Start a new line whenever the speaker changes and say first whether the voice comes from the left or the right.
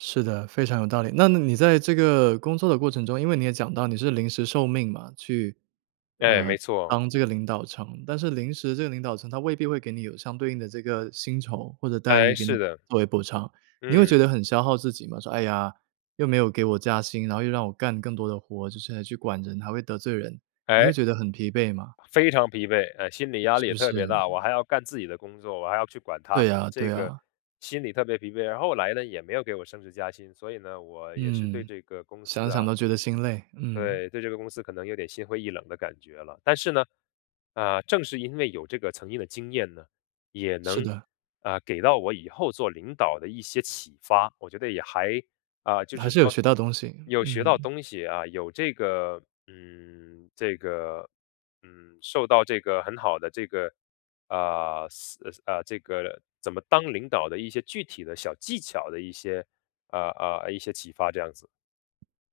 right: 是的，非常有道理。那那你在这个工作的过程中因为你也讲到你是临时受命嘛，去
left: 对，
right: 呃，
left: 没错。
right: 当这个领导层。但是临时这个领导层它未必会给你有相对应的这个薪酬或者待
left: 诶，
right: 遇，给
left: 是
right: 你
left: 的。
right: 作为补偿，你会
left: 嗯。
right: 觉得很消耗自己吗？说：“哎呀，又没有给我加薪，然后又让我干更多的活，就是还要去管人，还会得罪人。”你会
left: 诶。
right: 觉得很疲惫吗？
left: 非常疲惫，嗯，心理压
right: 是
left: 力也
right: 不
left: 特
right: 是？
left: 别大，
right: 嗯。
left: 我还要干自己的工作，我还要去管他
right: 对
left: 们，
right: 啊，
left: 这
right: 对
left: 个
right: 啊。
left: 心理特别疲惫。然后后来呢，也没有给我升职加薪，所以呢，我也是对
right: 嗯，
left: 这个公
right: 想
left: 司
right: 想
left: 啊
right: 都觉得心累，嗯。
left: 对，对这个公司可能有点心灰意冷的感觉了。但是呢，啊，正是因为有这个曾经的经验呢，也
right: 是
left: 能，
right: 的。
left: 啊，给到我以后做领导的一些启发。我觉得也还啊，就
right: 还
left: 是
right: 是有
left: 说，
right: 学到东西，
left: 有学到
right: 嗯。
left: 东西啊。有这个嗯，这个嗯，受到这个很好的这个呃，思呃呃，这个怎么当领导的一些具体的小技巧的一些呃呃，一些启发这样子。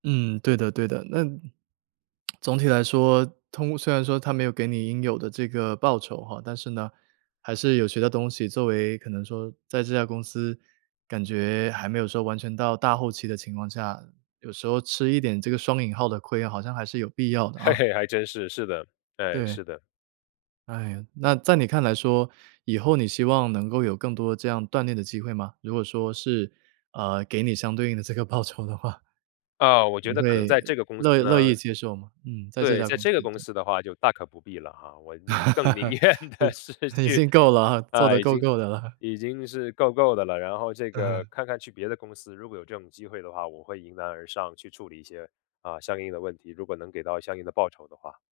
right: 嗯，对的对的。那嗯，总体来说，通虽然说它没有给你应有的这个报酬吼，但是呢还是有学到东西，作为可能说在这家公司感觉还没有说完全到大后期的情况下，有时候吃一点这个双引号的亏，好像还是有必要的
left: 嘿
right: 啊。
left: 嘿，还真是，是的，对，
right: 对。
left: 是的。
right: 哎哟，那在你看来说，以后你希望能够有更多这样锻炼的机会吗？如果说是，呃，给你相对应的这个报酬的话。
left: 呃，我觉
right: 你
left: 得可能
right: 会
left: 在这个公司
right: 乐乐
left: 呢
right: 意接受吗？嗯，在这
left: 对，
right: 家
left: 在
right: 公司，
left: 这个公
right: 对。
left: 司的话就大可不必了哈，我宁更宁 愿的是
right: 嗯，已
left: 去
right: 经够了啊，做得
left: 呃，已
right: 够
left: 经
right: 够的了。
left: 已经是够够的了。然后这
right: 嗯
left: 个
right: 哼。
left: 看看去别的公司，如果有这种机会的话我会迎难而上，去处理一些，呃，相应的问题，如果能给到相应的报酬的话。